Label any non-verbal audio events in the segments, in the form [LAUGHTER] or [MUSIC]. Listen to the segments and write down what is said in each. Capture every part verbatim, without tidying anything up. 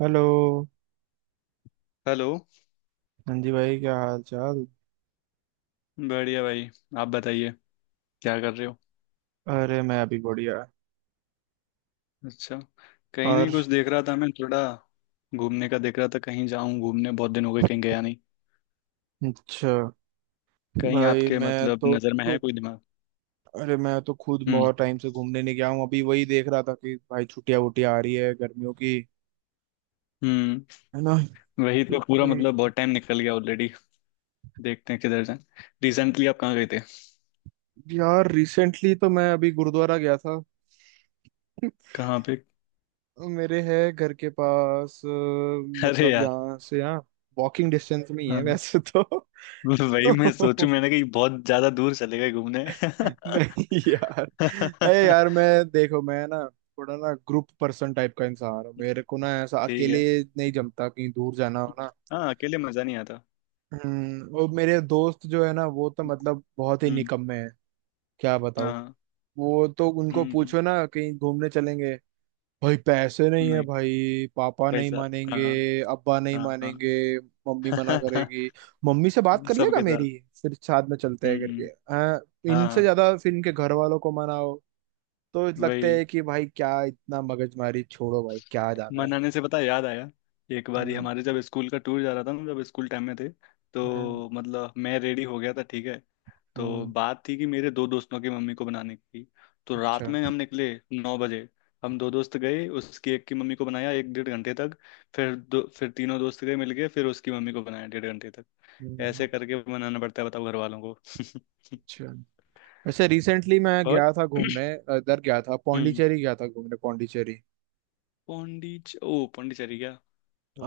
Hello. Hello. हाँ जी भाई, क्या हाल चाल। बढ़िया भाई, आप बताइए क्या कर रहे हो। अरे मैं अभी बढ़िया। अच्छा, कहीं और। नहीं, कुछ देख रहा था मैं थोड़ा। घूमने का देख रहा था कहीं जाऊं घूमने, बहुत दिन हो गए कहीं गया नहीं। अच्छा। कहीं भाई आपके मैं मतलब तो नज़र में है खुद कोई दिमाग? अरे मैं तो खुद हम्म। बहुत टाइम से घूमने नहीं गया हूँ, अभी वही देख रहा था कि भाई छुट्टियां वुट्टियां आ रही है गर्मियों की, हम्म। है ना। वही तो तो, पूरा कहीं- मतलब बहुत टाइम निकल गया ऑलरेडी। देखते हैं किधर जाएं। रिसेंटली आप कहाँ गए थे? यार रिसेंटली तो मैं अभी गुरुद्वारा गया था। कहाँ पे? तो मेरे है घर के पास अ, अरे मतलब यार। यहाँ से यहाँ वॉकिंग डिस्टेंस में ही है हाँ, वैसे तो। वही मैं सोचूं [LAUGHS] मैंने कहीं बहुत ज्यादा दूर चले गए घूमने। [LAUGHS] नहीं यार। अरे यार मैं देखो मैं ना थोड़ा ना ग्रुप पर्सन टाइप का इंसान हूँ, मेरे को ना ऐसा ठीक अकेले है। नहीं जमता कहीं दूर जाना हो ना। हाँ अकेले मजा नहीं आता। हम्म और मेरे दोस्त जो है ना वो तो मतलब बहुत ही हम्म। निकम्मे हैं। क्या बताऊँ। हाँ। वो तो उनको हम्म। पूछो ना कहीं घूमने चलेंगे, भाई पैसे नहीं है, नहीं। भाई पापा नहीं पैसा। मानेंगे, हाँ अब्बा नहीं हाँ। मानेंगे, मम्मी मना हाँ। करेगी, [LAUGHS] मम्मी से बात कर लेगा सबके साथ। मेरी, फिर साथ में चलते हैं करके। हम्म। हाँ। इनसे हाँ। ज्यादा फिर इनके घर वालों को मनाओ, तो लगता वही। है कि भाई क्या इतना मगजमारी, छोड़ो भाई क्या जाना है। मनाने से पता है, याद आया। एक बार ही हम्म। हमारे जब स्कूल का टूर जा रहा था ना, जब स्कूल टाइम में थे। हम्म। तो मतलब मैं रेडी हो गया था, ठीक है। तो हम्म। बात थी कि मेरे दो दोस्तों की मम्मी को बनाने की। तो रात अच्छा। में हम निकले नौ बजे। हम दो दोस्त गए, उसकी एक की मम्मी को बनाया एक डेढ़ घंटे तक। फिर दो फिर तीनों दोस्त गए मिल गए, फिर उसकी मम्मी को बनाया डेढ़ घंटे तक। हम्म, ऐसे करके मनाना पड़ता है, बताओ, घर वालों को। [LAUGHS] अच्छा। वैसे रिसेंटली मैं और। गया था घूमने, इधर गया था हम्म। पौंडीचेरी, गया था घूमने पौंडीचेरी। पौंडीच ओ पौंडीचेरी क्या?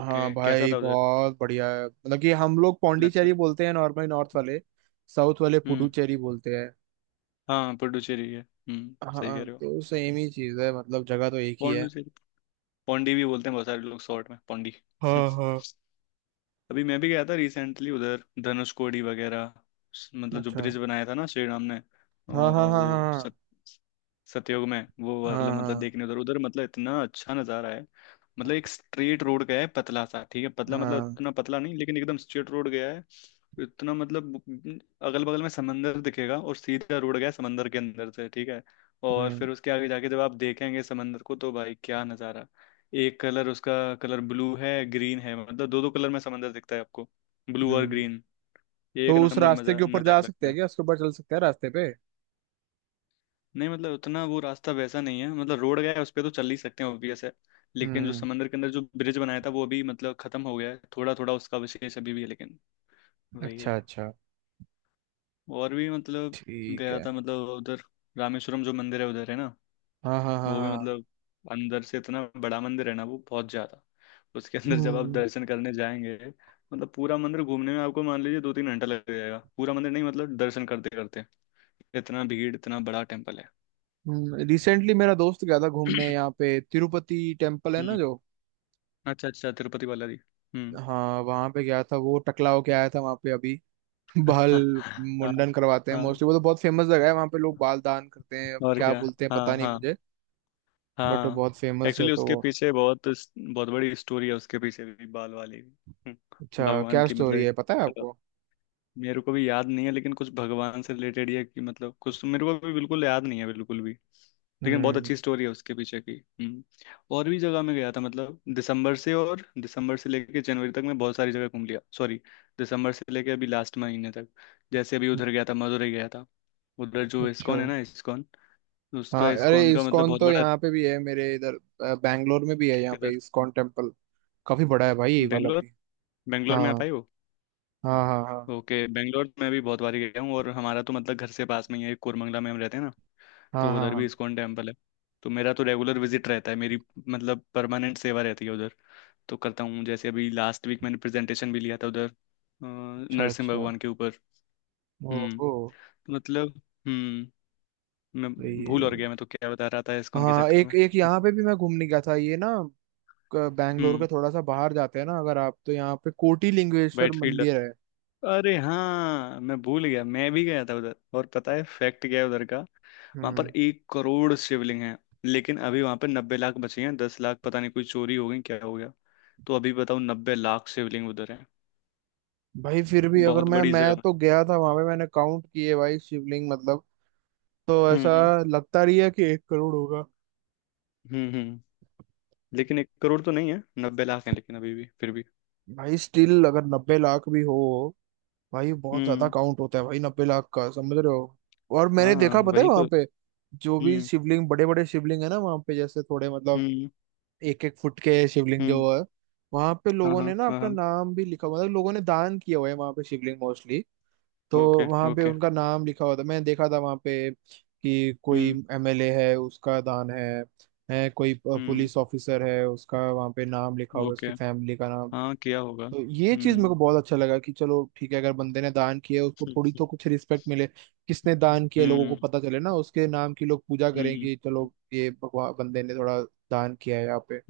ओके कैसा भाई था उधर? बहुत बढ़िया है, मतलब कि हम लोग अच्छा। पौंडीचेरी बोलते हैं नॉर्मली नॉर्थ वाले, साउथ वाले हम्म। पुडुचेरी बोलते हैं। हाँ पुडुचेरी है, हम्म, सही कह हाँ, रहे हो। तो सेम ही चीज़ है, मतलब जगह तो एक ही है। पौंडीचेरी। पौंडी भी बोलते हैं बहुत सारे लोग, शॉर्ट में पौंडी। [LAUGHS] हाँ हाँ। अभी मैं भी गया था रिसेंटली उधर, धनुषकोडी वगैरह। स- मतलब जो अच्छा। ब्रिज बनाया था ना श्री राम ने अ, हाँ हाँ हाँ वो हाँ। सत, सतयुग में वो हाँ वाला, मतलब हाँ देखने उधर। उधर मतलब इतना अच्छा नज़ारा है। मतलब एक स्ट्रेट रोड गया है पतला सा, ठीक है, पतला हाँ मतलब हाँ। इतना पतला नहीं लेकिन एकदम स्ट्रेट रोड गया है। इतना मतलब अगल बगल में समंदर दिखेगा, और सीधा रोड गया है समंदर के अंदर से, ठीक है। और हम्म। फिर उसके आगे जाके जब आप देखेंगे समंदर को, तो भाई क्या नज़ारा। एक कलर उसका, कलर ब्लू है ग्रीन है, मतलब दो दो कलर में समंदर दिखता है आपको, ब्लू और हम्म। ग्रीन। ये एक तो उस नंबर रास्ते के मजा ऊपर जा नज़ारा सकते लगता हैं है। क्या, उसके ऊपर चल सकते हैं रास्ते पे? नहीं मतलब उतना वो रास्ता वैसा नहीं है, मतलब रोड गया है उस पे तो चल ही सकते हैं, ऑब्वियस है। लेकिन जो हम्म। समंदर के अंदर जो ब्रिज बनाया था, वो अभी मतलब खत्म हो गया है, थोड़ा थोड़ा उसका अवशेष अभी भी है, लेकिन वही अच्छा है। अच्छा। और भी मतलब ठीक गया है। था मतलब उधर रामेश्वरम, जो मंदिर है उधर है ना। हाँ हाँ हाँ वो भी हाँ। मतलब अंदर से इतना बड़ा मंदिर है ना, वो बहुत ज्यादा। उसके अंदर जब आप हम्म। दर्शन करने जाएंगे, मतलब पूरा मंदिर घूमने में आपको मान लीजिए दो तीन घंटा लग जाएगा, पूरा मंदिर नहीं मतलब दर्शन करते करते। इतना भीड़, इतना बड़ा टेम्पल है। रिसेंटली मेरा दोस्त गया था घूमने, यहाँ [CLEARS THROAT] पे तिरुपति टेम्पल है ना हम्म। जो। अच्छा अच्छा, तिरुपति बालाजी। हम्म। हाँ वहाँ पे गया था, वो टकला होके आया था वहाँ पे अभी। [LAUGHS] बाल [LAUGHS] हाँ मुंडन करवाते हैं हाँ। मोस्टली, वो तो बहुत फेमस जगह है, वहाँ पे लोग बाल दान करते हैं, अब और क्या क्या। बोलते हैं हाँ पता नहीं हाँ। मुझे, बट वो हाँ। बहुत फेमस है एक्चुअली तो उसके वो। पीछे बहुत बहुत बड़ी स्टोरी है, उसके पीछे भी, बाल वाली भी। हम्म, अच्छा, भगवान क्या की मतलब स्टोरी है एक। पता है आपको? मेरे को भी याद नहीं है, लेकिन कुछ भगवान से रिलेटेड या कि मतलब कुछ, तो मेरे को भी बिल्कुल याद नहीं है बिल्कुल भी। लेकिन बहुत हम्म। अच्छी स्टोरी है उसके पीछे की। हम्म। और भी जगह में गया था, मतलब दिसंबर से और दिसंबर से लेके जनवरी तक मैं बहुत सारी जगह घूम लिया। सॉरी, दिसंबर से लेके अभी लास्ट महीने तक। जैसे अभी उधर गया था, मदुरई गया था। उधर जो अच्छा। इस्कॉन है ना, इस्कॉन, उसका हाँ अरे, इस्कॉन का मतलब इस्कॉन बहुत तो बड़ा। यहाँ पे भी है मेरे इधर, अ, बैंगलोर में भी है यहाँ पे किधर? इस्कॉन टेम्पल, काफी बड़ा है भाई ये वाला बेंगलोर। भी। बेंगलोर में आप हाँ आए हो? हाँ हाँ। हाँ ओके, बेंगलोर में भी बहुत बार गया हूँ, और हमारा तो मतलब घर से पास में ही है, कोरमंगला में हम रहते हैं ना। हाँ तो हाँ उधर भी हाँ। इस्कॉन टेम्पल है। तो मेरा तो रेगुलर विजिट रहता है मेरी, मतलब परमानेंट सेवा रहती है उधर। तो करता हूँ, जैसे अभी लास्ट वीक मैंने प्रेजेंटेशन भी लिया था उधर अ, अच्छा नरसिंह अच्छा। भगवान के ऊपर। हम्म। ओहो। मतलब। हम्म। मैं सही है भूल और गया, भाई। मैं तो क्या बता रहा था इस्कॉन के हाँ चक्कर में। एक एक यहाँ पे भी मैं घूमने गया था ये ना, क- बैंगलोर के हम्म। थोड़ा सा बाहर जाते हैं ना अगर आप, तो यहाँ पे कोटी लिंगेश्वर वाइट। मंदिर है। अरे हाँ, मैं भूल गया, मैं भी गया था उधर। और पता है फैक्ट क्या है उधर का, वहां पर हम्म। एक करोड़ शिवलिंग हैं। लेकिन अभी वहां पर नब्बे लाख बचे हैं, दस लाख पता नहीं कोई चोरी हो गई, क्या हो गया। तो अभी बताओ नब्बे लाख शिवलिंग उधर है। भाई फिर भी, अगर बहुत मैं बड़ी मैं जगह तो है। गया था वहां पे, मैंने काउंट किए भाई शिवलिंग मतलब, तो ऐसा हम्म। लगता रही है कि एक करोड़ होगा। हम्म। हम्म। लेकिन एक करोड़ तो नहीं है, नब्बे लाख है, लेकिन अभी भी फिर भी। भाई स्टिल अगर नब्बे लाख भी हो, भाई बहुत ज्यादा हम्म। काउंट होता है भाई, नब्बे लाख का, समझ रहे हो? और मैंने हाँ देखा, पता है वही तो। वहां पे जो भी हम्म। शिवलिंग, बड़े बड़े शिवलिंग है ना वहां पे, जैसे थोड़े मतलब हम्म। एक एक फुट के शिवलिंग जो हम्म। है, वहां पे हाँ लोगों हाँ ने ना हाँ अपना हाँ। नाम भी लिखा हुआ, मतलब लोगों ने दान किया हुआ है वहां पे शिवलिंग मोस्टली, तो ओके वहां पे ओके। उनका नाम लिखा हुआ था। मैंने देखा था वहां पे कि कोई हम्म। एमएलए है उसका दान है है कोई हम्म। पुलिस ऑफिसर है उसका वहां पे नाम लिखा हुआ है, ओके। उसकी फैमिली का नाम। हाँ किया होगा। तो ये चीज मेरे को हम्म। बहुत अच्छा लगा कि चलो ठीक है, अगर बंदे ने दान किया उसको थोड़ी तो [LAUGHS] कुछ रिस्पेक्ट मिले, किसने दान किया लोगों को हम्म। पता चले ना, उसके नाम की लोग पूजा करें हम्म। कि चलो ये भगवान बंदे ने थोड़ा दान किया है यहाँ पे।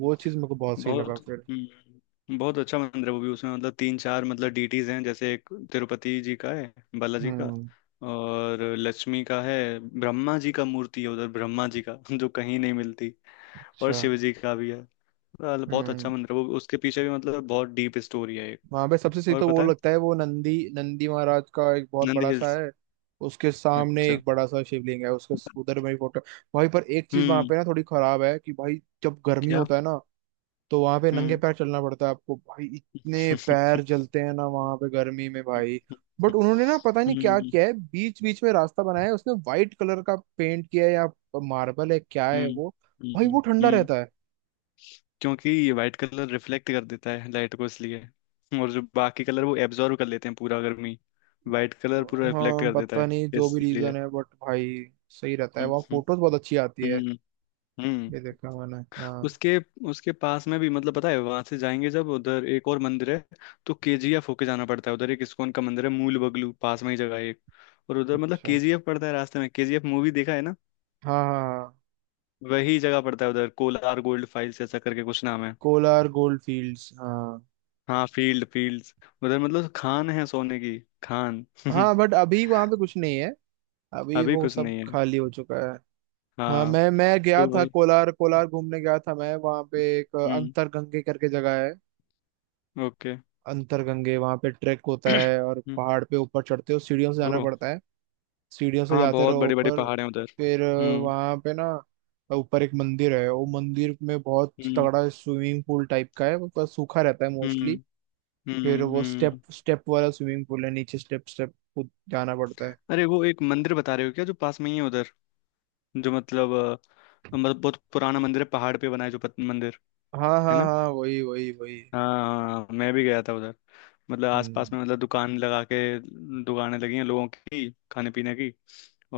वो चीज मेरे को बहुत सही लगा बहुत। फिर। हम्म, बहुत अच्छा मंदिर है वो भी। उसमें मतलब तीन चार मतलब डीटीज हैं, जैसे एक तिरुपति जी का है, बालाजी का। हम्म। और लक्ष्मी का है। ब्रह्मा जी का मूर्ति है उधर, ब्रह्मा जी का, [LAUGHS] जो कहीं नहीं मिलती। और अच्छा। शिव जी का भी है। मतलब बहुत अच्छा हम्म। मंदिर है वो, उसके पीछे भी मतलब बहुत डीप स्टोरी है एक। वहां पे सबसे सही और तो वो पता है, लगता है, वो नंदी नंदी महाराज का एक बहुत नंद बड़ा सा हिल्स। है, उसके सामने अच्छा। एक बड़ा सा शिवलिंग है, उसके उधर मेरी फोटो। भाई पर एक चीज वहां हम्म। पे ना थोड़ी खराब है कि भाई, जब गर्मी क्या? होता है ना, तो वहां पे नंगे हम्म। पैर चलना पड़ता है आपको भाई, इतने [LAUGHS] पैर जलते हैं ना वहां पे गर्मी में भाई। बट उन्होंने ना पता नहीं हम्म। क्या हम्म। किया है, बीच बीच में रास्ता बनाया है, उसने वाइट कलर का पेंट किया है या मार्बल है क्या है हम्म। वो, भाई वो हम्म। ठंडा हम्म, रहता है। क्योंकि ये वाइट कलर रिफ्लेक्ट कर देता है लाइट को, इसलिए। और जो बाकी कलर वो एब्जॉर्व कर लेते हैं पूरा गर्मी। वाइट कलर पूरा रिफ्लेक्ट हाँ कर देता पता है, नहीं जो भी इसलिए। रीजन है, बट भाई सही रहता है हम्म। वहाँ, फोटोज बहुत अच्छी आती है। हम्म। हम्म। ये हम्म। देखा मैंने। हाँ। उसके उसके पास में भी मतलब, पता है, वहां से जाएंगे जब उधर, एक और मंदिर है। तो केजीएफ होके जाना पड़ता है, उधर एक इस्कॉन का मंदिर है, मूल बगलू पास में ही जगह है एक। और उधर मतलब अच्छा। केजीएफ पड़ता है रास्ते में। केजीएफ मूवी देखा है ना, हाँ हाँ हाँ। वही जगह पड़ता है उधर। कोलार गोल्ड फाइल्स ऐसा करके कुछ नाम है। कोलार गोल्ड फील्ड्स, हाँ। हाँ, फील्ड फील्ड्स। उधर मतलब खान है, सोने की खान। [LAUGHS] हाँ बट अभी वहाँ पे कुछ नहीं है, अभी अभी वो कुछ सब नहीं है। खाली हो चुका है। हाँ हाँ मैं मैं गया तो था वही। कोलार, कोलार घूमने गया था मैं, वहाँ पे एक हम्म। अंतरगंगे करके जगह है। ओके। अंतरगंगे वहाँ पे ट्रैक होता है, [CLEARS THROAT] और हम्म, पहाड़ पे ऊपर चढ़ते हो, सीढ़ियों से ओ। जाना पड़ता है, सीढ़ियों से हाँ जाते बहुत रहो बड़े बड़े ऊपर। पहाड़ हैं उधर। फिर अ, हम्म। वहाँ पे ना ऊपर एक मंदिर है, वो मंदिर में बहुत हम्म। तगड़ा स्विमिंग पूल टाइप का है, वो थोड़ा सूखा रहता है हम्म। मोस्टली, फिर हम्म। वो स्टेप हम्म। स्टेप वाला स्विमिंग पूल है नीचे, स्टेप स्टेप जाना पड़ता है। अरे वो एक मंदिर बता रहे हो क्या, जो पास में ही है उधर? जो मतलब अ, मतलब बहुत पुराना मंदिर है, पहाड़ पे बना है, जो पत- मंदिर हाँ है। हाँ हाँ, वही वही वही। हाँ मैं भी गया था उधर। मतलब हम्म। आसपास में मतलब दुकान लगा के, दुकानें लगी हैं लोगों की, खाने पीने की।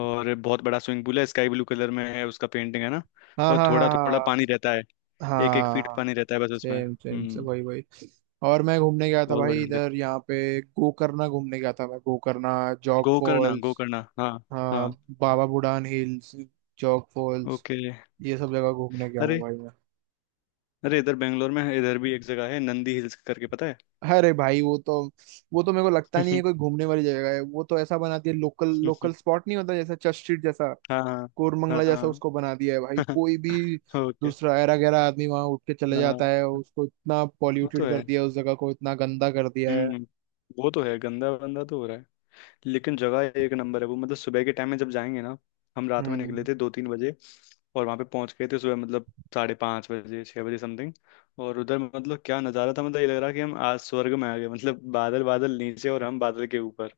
और बहुत बड़ा स्विमिंग पूल है, स्काई ब्लू कलर में है, उसका पेंटिंग है ना। हाँ और हाँ थोड़ा थोड़ा हाँ पानी रहता है, हाँ एक एक हाँ। हाँ फीट हाँ। पानी रहता है बस उसमें। सेम सेम से हम्म। वही वही। और मैं घूमने गया था बहुत बड़े भाई मंदिर। इधर, यहाँ पे गोकर्णा घूमने गया था मैं, गोकर्णा, जॉग गोकर्ण फॉल्स। गोकर्ण, हाँ। हाँ। हाँ। Baba Budan hills, Jog falls, okay. ये सब जगह घूमने गया हूँ अरे, भाई मैं। अरे इधर बेंगलोर में है, इधर भी एक जगह है नंदी हिल्स करके, पता है। अरे भाई वो तो, वो तो मेरे को लगता नहीं है कोई घूमने वाली जगह है, वो तो ऐसा बना दिया, लोकल लोकल [LAUGHS] स्पॉट नहीं होता, जैसा चर्च स्ट्रीट जैसा हाँ हाँ कोरमंगला जैसा उसको हाँ। बना दिया है भाई, कोई भी [LAUGHS] ओके। दूसरा ऐरा गैरा आदमी वहां उठ के चले हाँ जाता है, उसको इतना वो तो पॉल्यूटेड कर है। दिया है, उस जगह को इतना गंदा कर दिया है। हम्म। वो तो है, गंदा बंदा तो हो रहा है। लेकिन जगह एक नंबर है वो, मतलब सुबह के टाइम में जब जाएंगे ना। हम रात में निकले हम्म। थे दो तीन बजे, और वहां पे पहुंच गए थे सुबह, मतलब साढ़े पाँच बजे छह बजे समथिंग। और उधर मतलब क्या नज़ारा था, मतलब ये लग रहा कि हम आज स्वर्ग में आ गए, मतलब बादल बादल नीचे और हम बादल के ऊपर।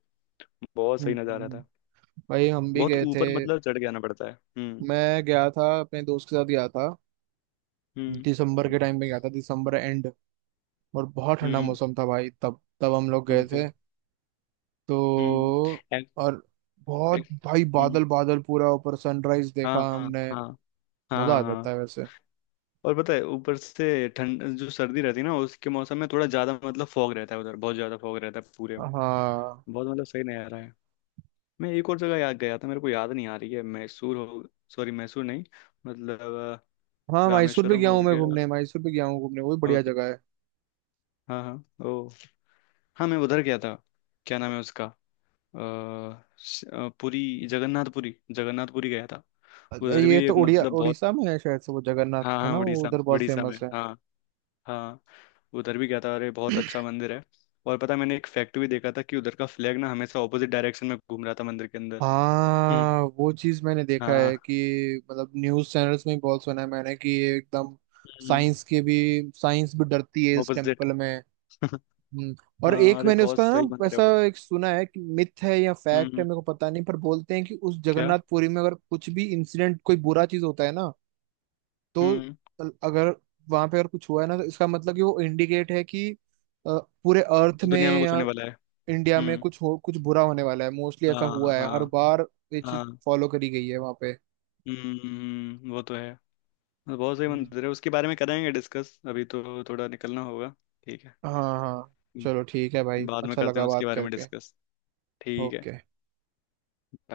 बहुत सही नज़ारा हम्म। था। भाई हम भी बहुत गए थे, ऊपर मतलब चढ़ के आना पड़ता है। हम्म। मैं गया था अपने दोस्त के साथ गया था, हम्म। दिसंबर के टाइम में गया था, दिसंबर एंड, और बहुत ठंडा हम्म। मौसम था भाई तब, तब हम लोग हम्म, गए ओके। थे हम्म। तो। एक- और बहुत एक- भाई, हम्म। बादल बादल पूरा ऊपर, सनराइज हाँ देखा हाँ हमने। हाँ। हाँ मजा हाँ आ जाता है हाँ। वैसे। और पता है, ऊपर से ठंड, जो सर्दी रहती है ना उसके मौसम में थोड़ा ज्यादा, मतलब फॉग रहता है उधर बहुत ज्यादा, फॉग रहता है पूरे में। हाँ। बहुत मतलब सही नहीं आ रहा है। मैं एक और जगह याद गया था, मेरे को याद नहीं आ रही है। मैसूर हो, सॉरी, मैसूर नहीं, मतलब अ, हाँ मैसूर भी रामेश्वरम गया हो हूँ मैं गया। घूमने, मैसूर भी गया हूँ घूमने, वो भी बढ़िया ओके। जगह हाँ हाँ ओ। हाँ मैं उधर गया था। क्या नाम है उसका, अ, श- अ, पुरी, जगन्नाथपुरी, जगन्नाथपुरी गया था। है। उधर ये भी तो एक उड़िया मतलब बहुत। उड़ीसा में है शायद से वो, जगन्नाथ हाँ है हाँ ना वो उड़ीसा, उधर बहुत उड़ीसा में, फेमस है। हाँ। हाँ उधर भी गया था, अरे बहुत अच्छा मंदिर है। और पता है, मैंने एक फैक्ट भी देखा था कि उधर का फ्लैग ना हमेशा ऑपोजिट डायरेक्शन में घूम रहा था मंदिर के अंदर। हम्म। हाँ वो चीज मैंने देखा है, हाँ। कि मतलब न्यूज चैनल्स में भी बहुत सुना है मैंने कि ये एकदम, हम्म। साइंस के भी साइंस भी डरती है इस ऑपोजिट। टेम्पल में। [LAUGHS] हम्म, और हाँ एक अरे मैंने बहुत उसका सही ना मंदिर है ऐसा वो। एक सुना है कि मिथ है या फैक्ट है हम्म। मेरे को पता नहीं, पर बोलते हैं कि उस क्या? जगन्नाथपुरी में अगर कुछ भी इंसिडेंट कोई बुरा चीज होता है ना, तो हम्म। अगर वहां पे अगर कुछ हुआ है ना, तो इसका मतलब कि वो इंडिकेट है कि अ, पूरे अर्थ में दुनिया में कुछ या होने वाला है। इंडिया में हम्म। कुछ हो, कुछ बुरा होने वाला है मोस्टली, ऐसा हाँ। हुआ है हर हाँ। बार, ये चीज हाँ। फॉलो करी गई है वहां पे। हम्म वो तो है। बहुत सही हम्म। मंदिर है, उसके बारे में करेंगे डिस्कस, अभी तो थोड़ा निकलना होगा। ठीक है। हाँ हाँ। चलो ठीक है भाई, बाद में अच्छा करते लगा हैं उसके बात बारे में करके। डिस्कस। ठीक है। ओके। bye।